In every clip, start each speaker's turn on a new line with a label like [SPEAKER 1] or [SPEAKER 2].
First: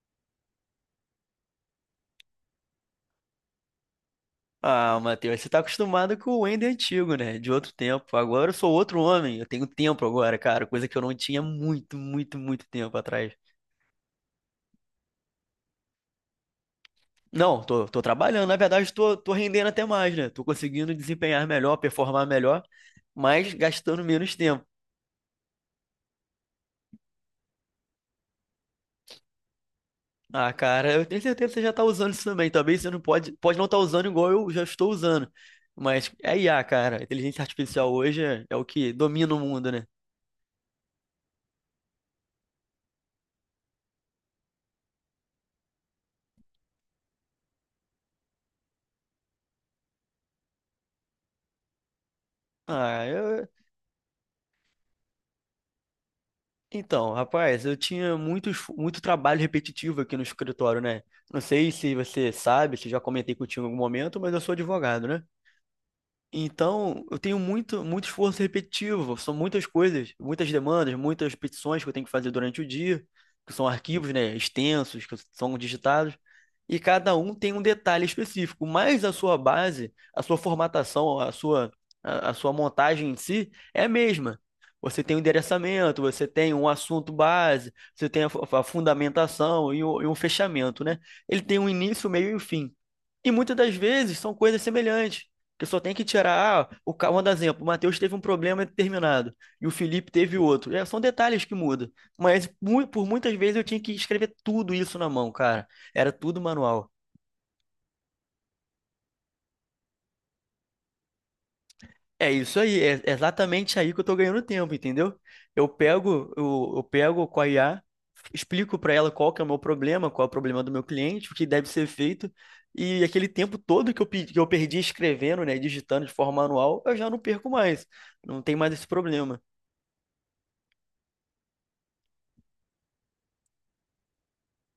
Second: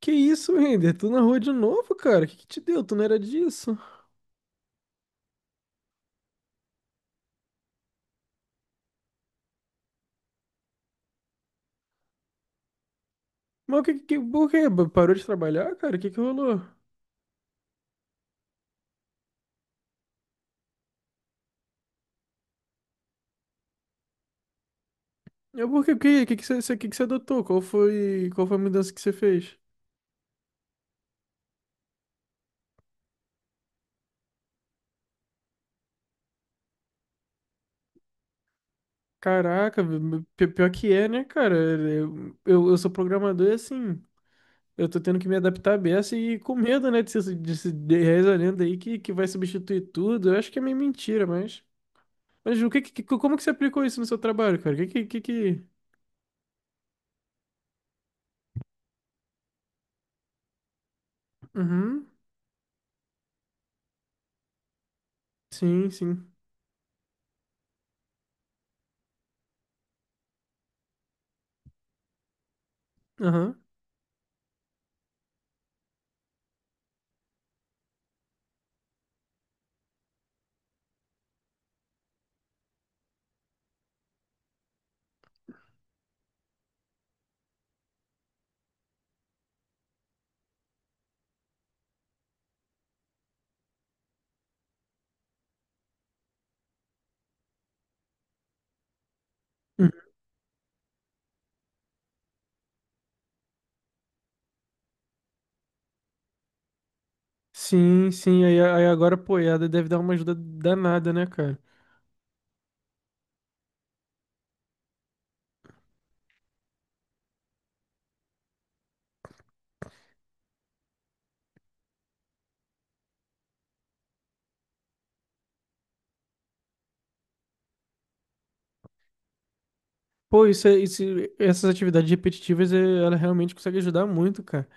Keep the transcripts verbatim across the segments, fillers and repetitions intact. [SPEAKER 1] Que isso, Render? Tu na rua de novo, cara? O que que te deu? Tu não era disso?
[SPEAKER 2] Ah, Matheus, você tá acostumado com o Ender antigo, né? De outro tempo. Agora eu sou outro homem. Eu tenho tempo agora, cara. Coisa que eu não tinha muito, muito, muito tempo atrás.
[SPEAKER 1] Mas o que que... Por quê? Parou de trabalhar, cara? O que que rolou?
[SPEAKER 2] Não, tô, tô trabalhando. Na verdade, tô, tô rendendo até mais, né? Tô conseguindo desempenhar melhor, performar melhor, mas gastando menos tempo.
[SPEAKER 1] Eu, por quê? O que que que você que que você adotou? Qual foi... Qual foi a mudança que você fez?
[SPEAKER 2] Ah, cara, eu tenho certeza que você já tá usando isso também. Talvez você não pode, pode não estar usando igual eu já estou usando. Mas é I A, cara. A inteligência artificial hoje é, é o que domina o mundo,
[SPEAKER 1] Caraca,
[SPEAKER 2] né?
[SPEAKER 1] pi- pior que é, né, cara? Eu, eu, eu sou programador e assim... Eu tô tendo que me adaptar à beça e com medo, né, de ser de, se- de essa lenda aí que, que vai substituir tudo. Eu acho que é meio mentira, mas... Mas o que, que, que-
[SPEAKER 2] Ah,
[SPEAKER 1] como que
[SPEAKER 2] eu,
[SPEAKER 1] você aplicou isso no seu trabalho, cara? O que que... que, que...
[SPEAKER 2] Então, rapaz, eu tinha muitos, muito trabalho repetitivo aqui no escritório, né? Não sei se
[SPEAKER 1] Uhum,
[SPEAKER 2] você sabe, se já comentei contigo em algum momento, mas eu sou advogado, né?
[SPEAKER 1] sim, sim.
[SPEAKER 2] Então, eu tenho muito, muito esforço repetitivo, são muitas coisas, muitas demandas, muitas petições que eu tenho que fazer durante o dia, que
[SPEAKER 1] Aham.
[SPEAKER 2] são arquivos, né, extensos, que são digitados, e cada um tem um detalhe específico, mas a sua base, a sua formatação, a sua, a, a sua montagem em si é a mesma. Você tem o endereçamento, você tem um assunto base, você tem a, fu- a fundamentação e, o- e um fechamento, né? Ele tem um início, meio e um fim. E muitas das vezes são coisas semelhantes. Porque só tem que tirar, ah, o, ca- vou dar um exemplo, o Matheus teve um problema determinado e o Felipe teve outro. É, são detalhes que mudam. Mas mu- por muitas vezes eu tinha que escrever tudo isso na mão, cara. Era tudo manual.
[SPEAKER 1] Sim, sim, aí, aí agora, pô, E A D deve dar uma ajuda danada, né, cara?
[SPEAKER 2] É isso aí, é exatamente aí que eu tô ganhando tempo, entendeu? Eu pego, eu, eu pego com a I A, explico para ela qual que é o meu problema, qual é o problema do meu cliente, o que deve ser feito. E aquele tempo todo que eu, pe- que eu perdi escrevendo, né, digitando de forma manual, eu já não perco mais. Não tem mais esse problema.
[SPEAKER 1] Pô, isso, é- isso, essas atividades repetitivas, eh, ela realmente consegue ajudar muito, cara.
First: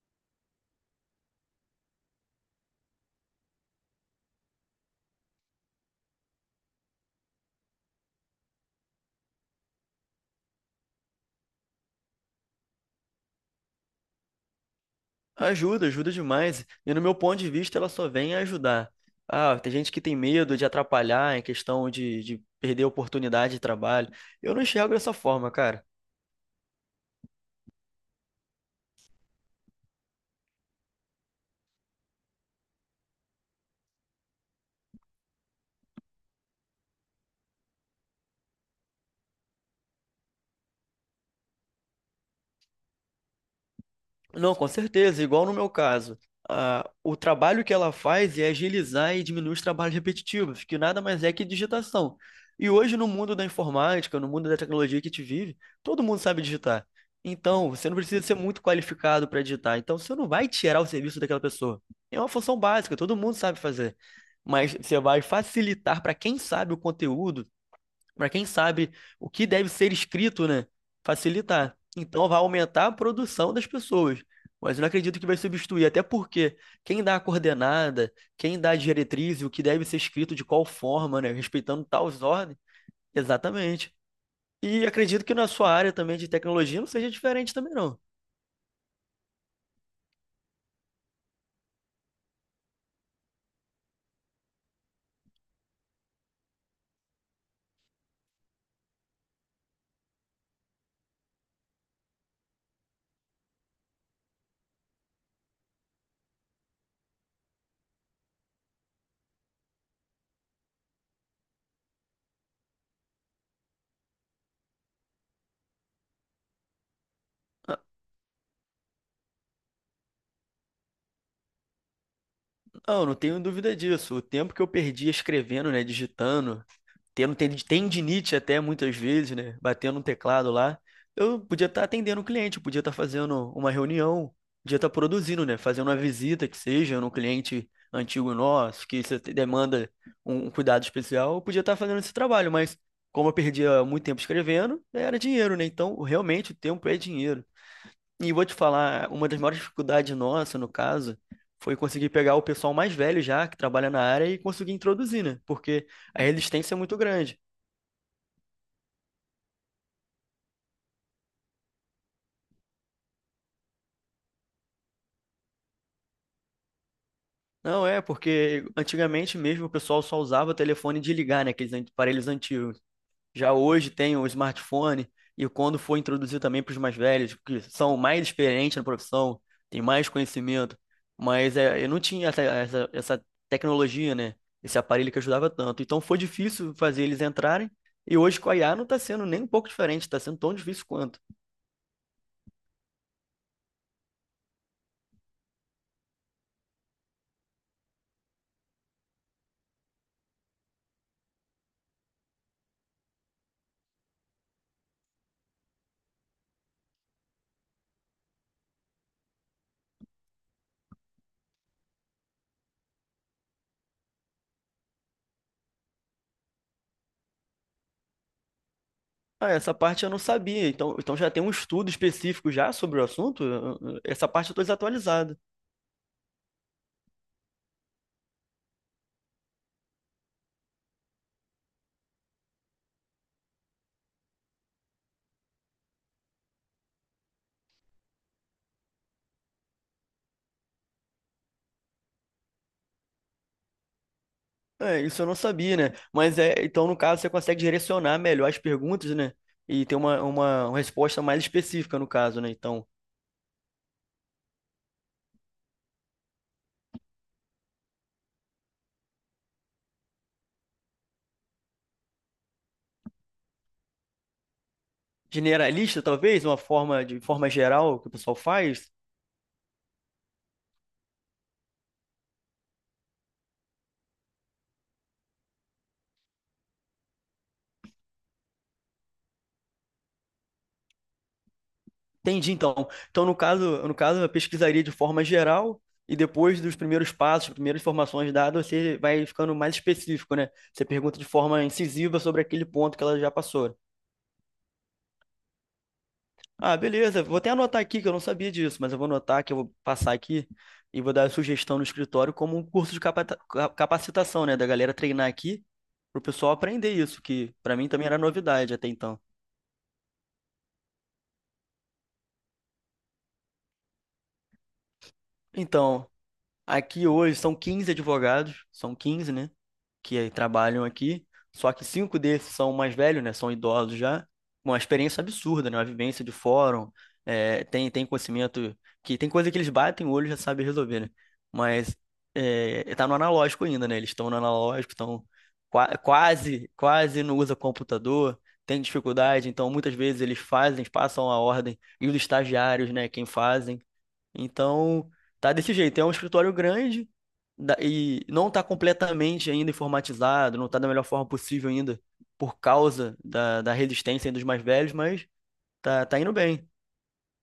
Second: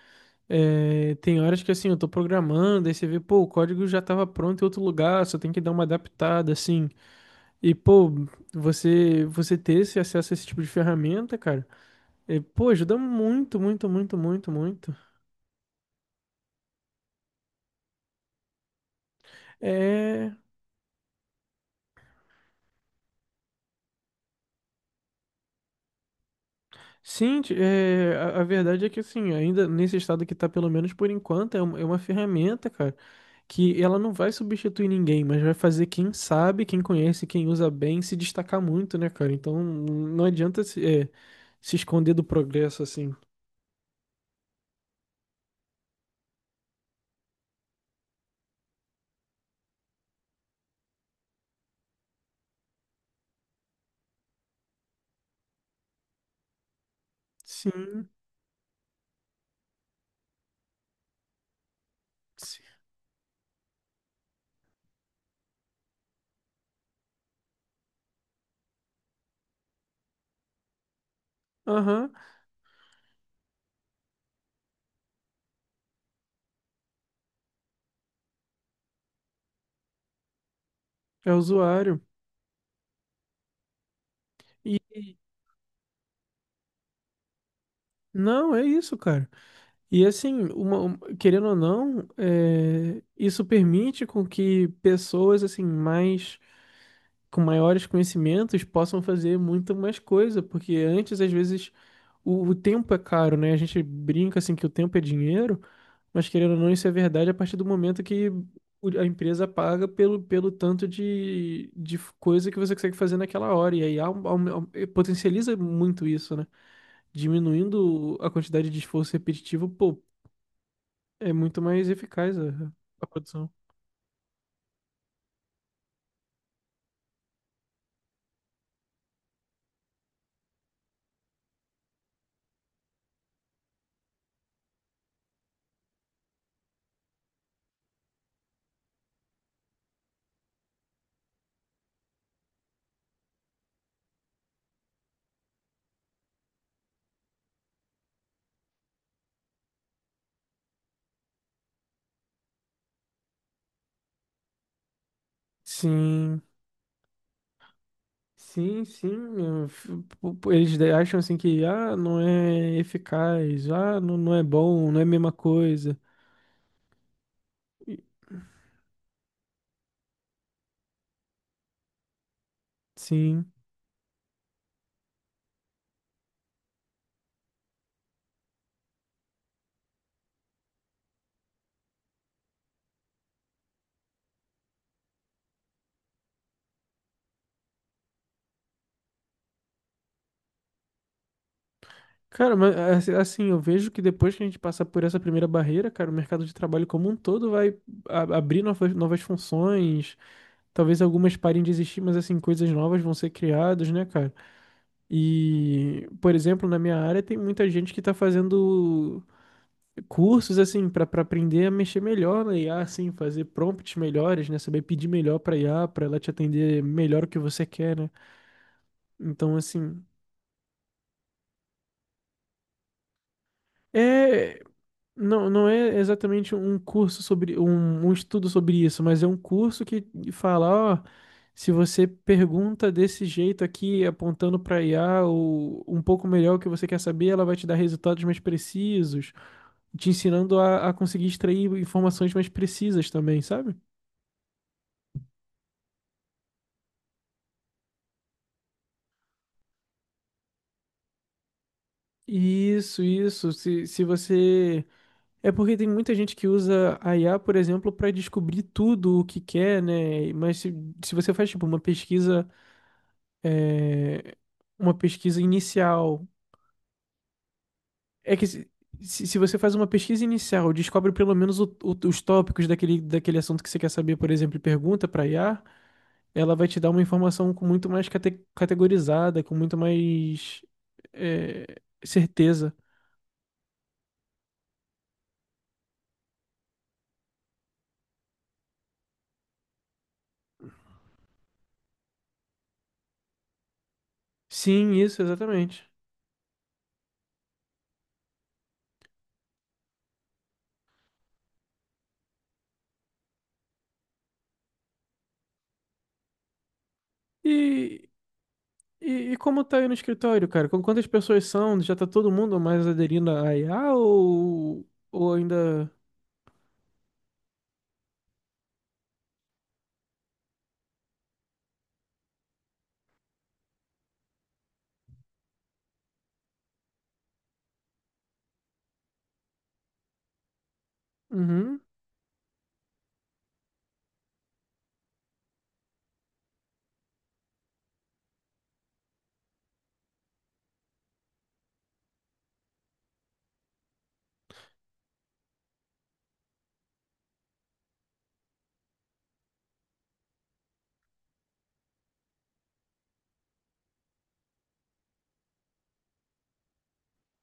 [SPEAKER 1] É, tem horas que, assim, eu tô programando, aí você vê, pô, o código já tava pronto em outro lugar, só tem que dar uma adaptada, assim. E, pô, você, você ter esse acesso a esse tipo de ferramenta, cara, eh, pô, ajuda muito, muito, muito, muito, muito.
[SPEAKER 2] Ajuda, ajuda demais. E no meu ponto de vista, ela só vem ajudar. Ah, tem gente que tem
[SPEAKER 1] É.
[SPEAKER 2] medo de atrapalhar em questão de, de perder oportunidade de trabalho. Eu não enxergo dessa forma, cara.
[SPEAKER 1] Sim, ti- é, a, a verdade é que assim, ainda nesse estado que tá, pelo menos por enquanto, é uma, é uma ferramenta, cara, que ela não vai substituir ninguém, mas vai fazer quem sabe, quem conhece, quem usa bem se destacar muito, né, cara? Então não adianta se, é, se esconder do progresso assim.
[SPEAKER 2] Não, com certeza, igual no meu caso. Ah, o trabalho que ela faz é agilizar e diminuir os trabalhos repetitivos, que nada mais é que digitação. E hoje, no mundo da informática, no mundo da tecnologia que a gente vive, todo mundo sabe digitar. Então, você não
[SPEAKER 1] Sim,
[SPEAKER 2] precisa ser muito qualificado para digitar. Então, você não vai tirar o serviço daquela pessoa. É uma função
[SPEAKER 1] sim.
[SPEAKER 2] básica, todo mundo sabe fazer. Mas você vai facilitar para quem sabe o conteúdo para quem sabe o que deve ser escrito, né? Facilitar.
[SPEAKER 1] Aham,
[SPEAKER 2] Então vai aumentar a produção das pessoas. Mas eu não acredito que vai substituir, até porque quem dá a coordenada, quem dá a diretriz, e o que deve ser escrito de qual forma,
[SPEAKER 1] é
[SPEAKER 2] né? Respeitando
[SPEAKER 1] usuário.
[SPEAKER 2] tais ordens. Exatamente.
[SPEAKER 1] E
[SPEAKER 2] E
[SPEAKER 1] e-
[SPEAKER 2] acredito que na sua área também de tecnologia não seja diferente também, não.
[SPEAKER 1] não, é isso, cara. E assim, uma- um- querendo ou não, é, isso permite com que pessoas assim mais com maiores conhecimentos possam fazer muito mais coisa, porque antes, às vezes, o, o tempo é caro, né? A gente brinca assim que o tempo é dinheiro, mas querendo ou não, isso é verdade a partir do momento que o- a empresa paga pelo, pelo tanto de, de f- coisa que você consegue fazer naquela hora. E aí au- au- au- eh, potencializa muito isso, né? Diminuindo a quantidade de esforço repetitivo, pô, é muito mais eficaz a,
[SPEAKER 2] Não,
[SPEAKER 1] a
[SPEAKER 2] não tenho
[SPEAKER 1] produção.
[SPEAKER 2] dúvida disso. O tempo que eu perdi escrevendo, né, digitando, tendo ten- tendinite até muitas vezes, né? Batendo um teclado lá. Eu podia estar atendendo o cliente, eu podia estar fazendo uma reunião, podia estar produzindo, né? Fazendo uma visita que seja no cliente antigo nosso, que isso demanda um um cuidado especial, eu podia estar fazendo esse trabalho, mas como eu perdia muito tempo escrevendo, era dinheiro, né? Então, realmente, o tempo é dinheiro. E vou te falar, uma das maiores dificuldades nossa, no caso, foi conseguir pegar o pessoal mais velho já, que trabalha na área, e conseguir introduzir, né? Porque a
[SPEAKER 1] Sim.
[SPEAKER 2] resistência é muito grande.
[SPEAKER 1] Sim, sim, eu f- po- po- eles de- acham assim que ah, não é eficaz, ah, não, não é bom, não é a mesma coisa.
[SPEAKER 2] Não,
[SPEAKER 1] E-
[SPEAKER 2] é, porque antigamente mesmo o pessoal só usava telefone de ligar, né? Aqueles an- aparelhos antigos.
[SPEAKER 1] Sim.
[SPEAKER 2] Já hoje tem o smartphone, e quando foi introduzido também para os mais velhos, que são mais experientes na profissão, têm mais conhecimento, mas é, eu não tinha essa, essa, essa tecnologia, né? Esse aparelho que ajudava tanto. Então foi difícil fazer eles entrarem, e hoje com a I A não está sendo nem um pouco diferente, está sendo tão difícil quanto.
[SPEAKER 1] Cara, mas assi- assim, assim, eu vejo que depois que a gente passar por essa primeira barreira, cara, o mercado de trabalho como um todo vai a- abrir novas, novas funções, talvez algumas parem de existir, mas assim, coisas novas vão ser criadas, né, cara? E, por exemplo, na minha área tem muita gente que tá fazendo cursos assim para aprender a mexer melhor na I A, assim, fazer prompts melhores, né? Saber pedir melhor para I A, para ela te atender melhor o que você quer, né?
[SPEAKER 2] Ah,
[SPEAKER 1] Então,
[SPEAKER 2] essa parte
[SPEAKER 1] assim,
[SPEAKER 2] eu não sabia, então, então já tem um estudo específico já sobre o assunto? Eu- eu- Essa parte eu
[SPEAKER 1] é
[SPEAKER 2] estou desatualizado.
[SPEAKER 1] não, não é exatamente um curso sobre um, um estudo sobre isso, mas é um curso que fala, ó, se você pergunta desse jeito aqui, apontando para I A ou um pouco melhor o que você quer saber, ela vai te dar resultados mais precisos, te ensinando a, a conseguir extrair informações mais precisas também, sabe?
[SPEAKER 2] É, isso eu não sabia, né? Mas é, então no caso você consegue direcionar melhor as perguntas, né? E ter uma, uma, uma resposta mais específica no caso, né? Então,
[SPEAKER 1] Isso, isso. Se, se você. É porque tem muita gente que usa a I A, por exemplo, para descobrir tudo o que quer, né? Mas se, se você faz, tipo, uma pesquisa. É, uma pesquisa
[SPEAKER 2] generalista
[SPEAKER 1] inicial.
[SPEAKER 2] talvez, uma forma de forma geral que o
[SPEAKER 1] É
[SPEAKER 2] pessoal
[SPEAKER 1] que se,
[SPEAKER 2] faz.
[SPEAKER 1] se se você faz uma pesquisa inicial, descobre pelo menos o- o- os tópicos daquele, daquele assunto que você quer saber, por exemplo, e pergunta para I A, ela vai te dar uma informação com muito mais cate- categorizada, com muito mais. É,
[SPEAKER 2] Entendi,
[SPEAKER 1] certeza.
[SPEAKER 2] então. Então no caso, no caso eu pesquisaria de forma geral e depois dos primeiros passos, primeiras informações dadas, você vai ficando mais específico, né? Você pergunta de forma incisiva sobre aquele ponto que ela já passou.
[SPEAKER 1] Sim, isso, exatamente.
[SPEAKER 2] Ah, beleza. Vou até anotar aqui que eu não sabia disso, mas eu vou anotar que eu vou passar aqui e vou dar a sugestão no escritório como um curso de capata- ca- capacitação, né? Da galera treinar aqui pro pessoal aprender isso, que pra mim também
[SPEAKER 1] E,
[SPEAKER 2] era novidade até então.
[SPEAKER 1] E e como tá aí no escritório, cara? Com quantas pessoas são? Já tá todo mundo mais aderindo à I A ou, ou ainda.
[SPEAKER 2] Então, aqui hoje são quinze advogados, são quinze, né? Que trabalham aqui, só que cinco desses são mais velhos, né? São idosos já. Uma experiência absurda, né? Uma vivência de fórum, é, tem, tem conhecimento que tem coisa que eles batem o olho e já sabem resolver, né?
[SPEAKER 1] Uhum.
[SPEAKER 2] Mas é, tá no analógico ainda, né? Eles estão no analógico, estão qua- quase, quase não usa computador, tem dificuldade, então muitas vezes eles fazem, passam a ordem e os estagiários, né? Quem fazem então, tá desse jeito. É um escritório grande da- e não está completamente ainda informatizado, não está da melhor forma possível ainda, por causa da, da resistência aí dos mais velhos, mas tá, tá indo bem.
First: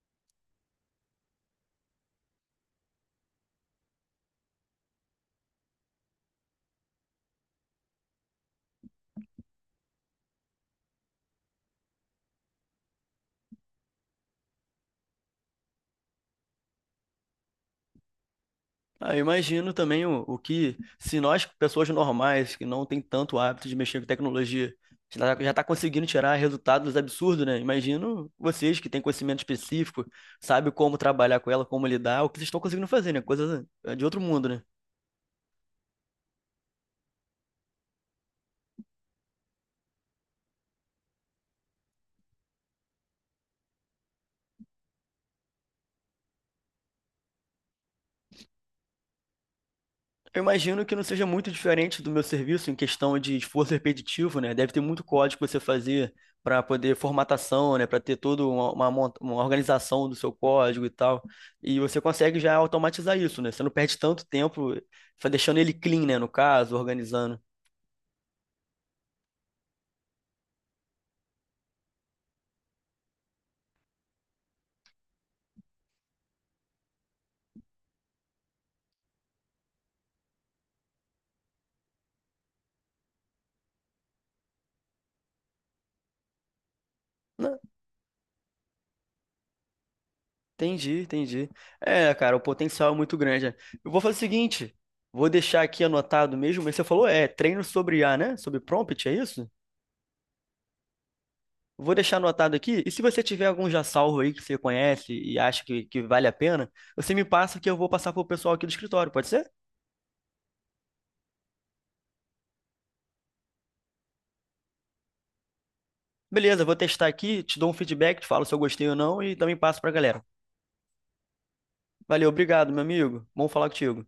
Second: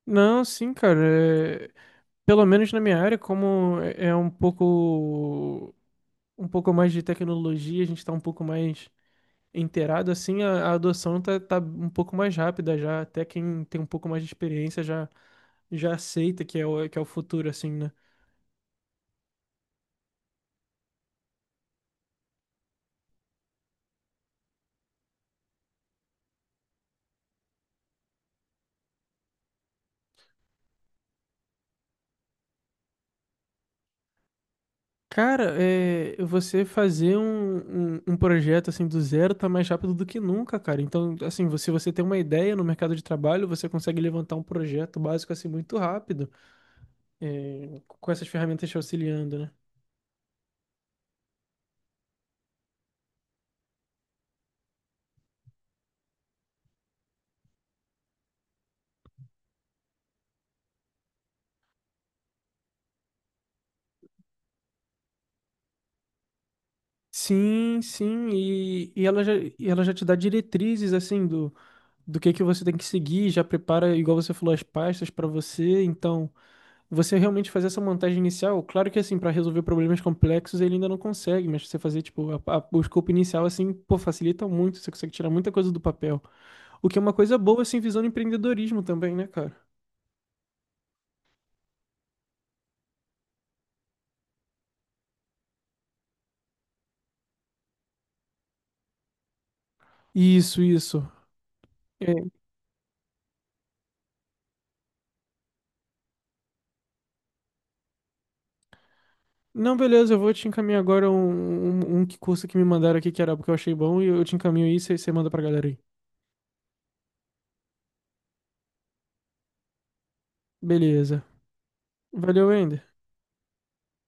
[SPEAKER 1] Não, sim, cara. é- Pelo menos na minha área, como é é um pouco, um pouco mais de tecnologia, a gente tá um pouco mais inteirado, assim, a, a adoção tá, tá um pouco mais rápida já. Até quem tem um pouco mais de experiência já, já aceita que é o, que é o futuro, assim, né?
[SPEAKER 2] Ah, eu imagino também o, o que, se nós, pessoas normais, que não tem tanto hábito de mexer com tecnologia, já está conseguindo tirar resultados absurdos, né? Imagino vocês que têm conhecimento específico, sabem como trabalhar com ela, como lidar, o que vocês estão conseguindo fazer, né? Coisa de outro mundo, né?
[SPEAKER 1] Cara, é, você fazer um, um, um projeto assim do zero tá mais rápido do que nunca, cara. Então, assim, você- se você tem uma ideia no mercado de trabalho, você consegue levantar um projeto básico assim muito rápido, é, com essas ferramentas te auxiliando, né?
[SPEAKER 2] Eu imagino que não seja muito diferente do meu serviço em questão de esforço repetitivo, né? Deve ter muito código que você fazer para poder formatação, né? Para ter toda uma, uma mont- uma organização do seu código e tal. E você consegue já automatizar isso, né? Você não perde tanto tempo fa- deixando ele clean, né? No caso, organizando.
[SPEAKER 1] Sim, sim, e, e ela já, e ela já te dá diretrizes assim do, do que que você tem que seguir, já prepara, igual você falou, as pastas para você, então, você realmente fazer essa montagem inicial, claro que assim, para resolver problemas complexos ele ainda não consegue, mas você fazer tipo a- a- o escopo inicial assim, pô, facilita muito, você consegue tirar muita coisa do papel. O que é uma coisa
[SPEAKER 2] Não,
[SPEAKER 1] boa assim, visando empreendedorismo também, né, cara?
[SPEAKER 2] entendi, entendi. É, cara, o potencial é muito grande, né? Eu vou fazer o seguinte, vou deixar aqui anotado mesmo, mas você falou, é, treino sobre I a, né? Sobre prompt, é isso?
[SPEAKER 1] Isso, isso.
[SPEAKER 2] Vou
[SPEAKER 1] É,
[SPEAKER 2] deixar anotado aqui. E se você tiver algum já salvo aí que você conhece e acha que, que vale a pena, você me passa que eu vou passar pro pessoal aqui do escritório, pode ser?
[SPEAKER 1] não, beleza, eu vou te encaminhar agora um, um, um que curso que me mandaram aqui que era porque eu achei bom e eu te encaminho isso e você manda pra galera aí.
[SPEAKER 2] Beleza, vou testar aqui, te dou um feedback, te falo se eu gostei ou não e também passo pra galera.
[SPEAKER 1] Beleza.
[SPEAKER 2] Valeu,
[SPEAKER 1] Valeu,
[SPEAKER 2] obrigado, meu
[SPEAKER 1] Ender.
[SPEAKER 2] amigo. Bom falar contigo.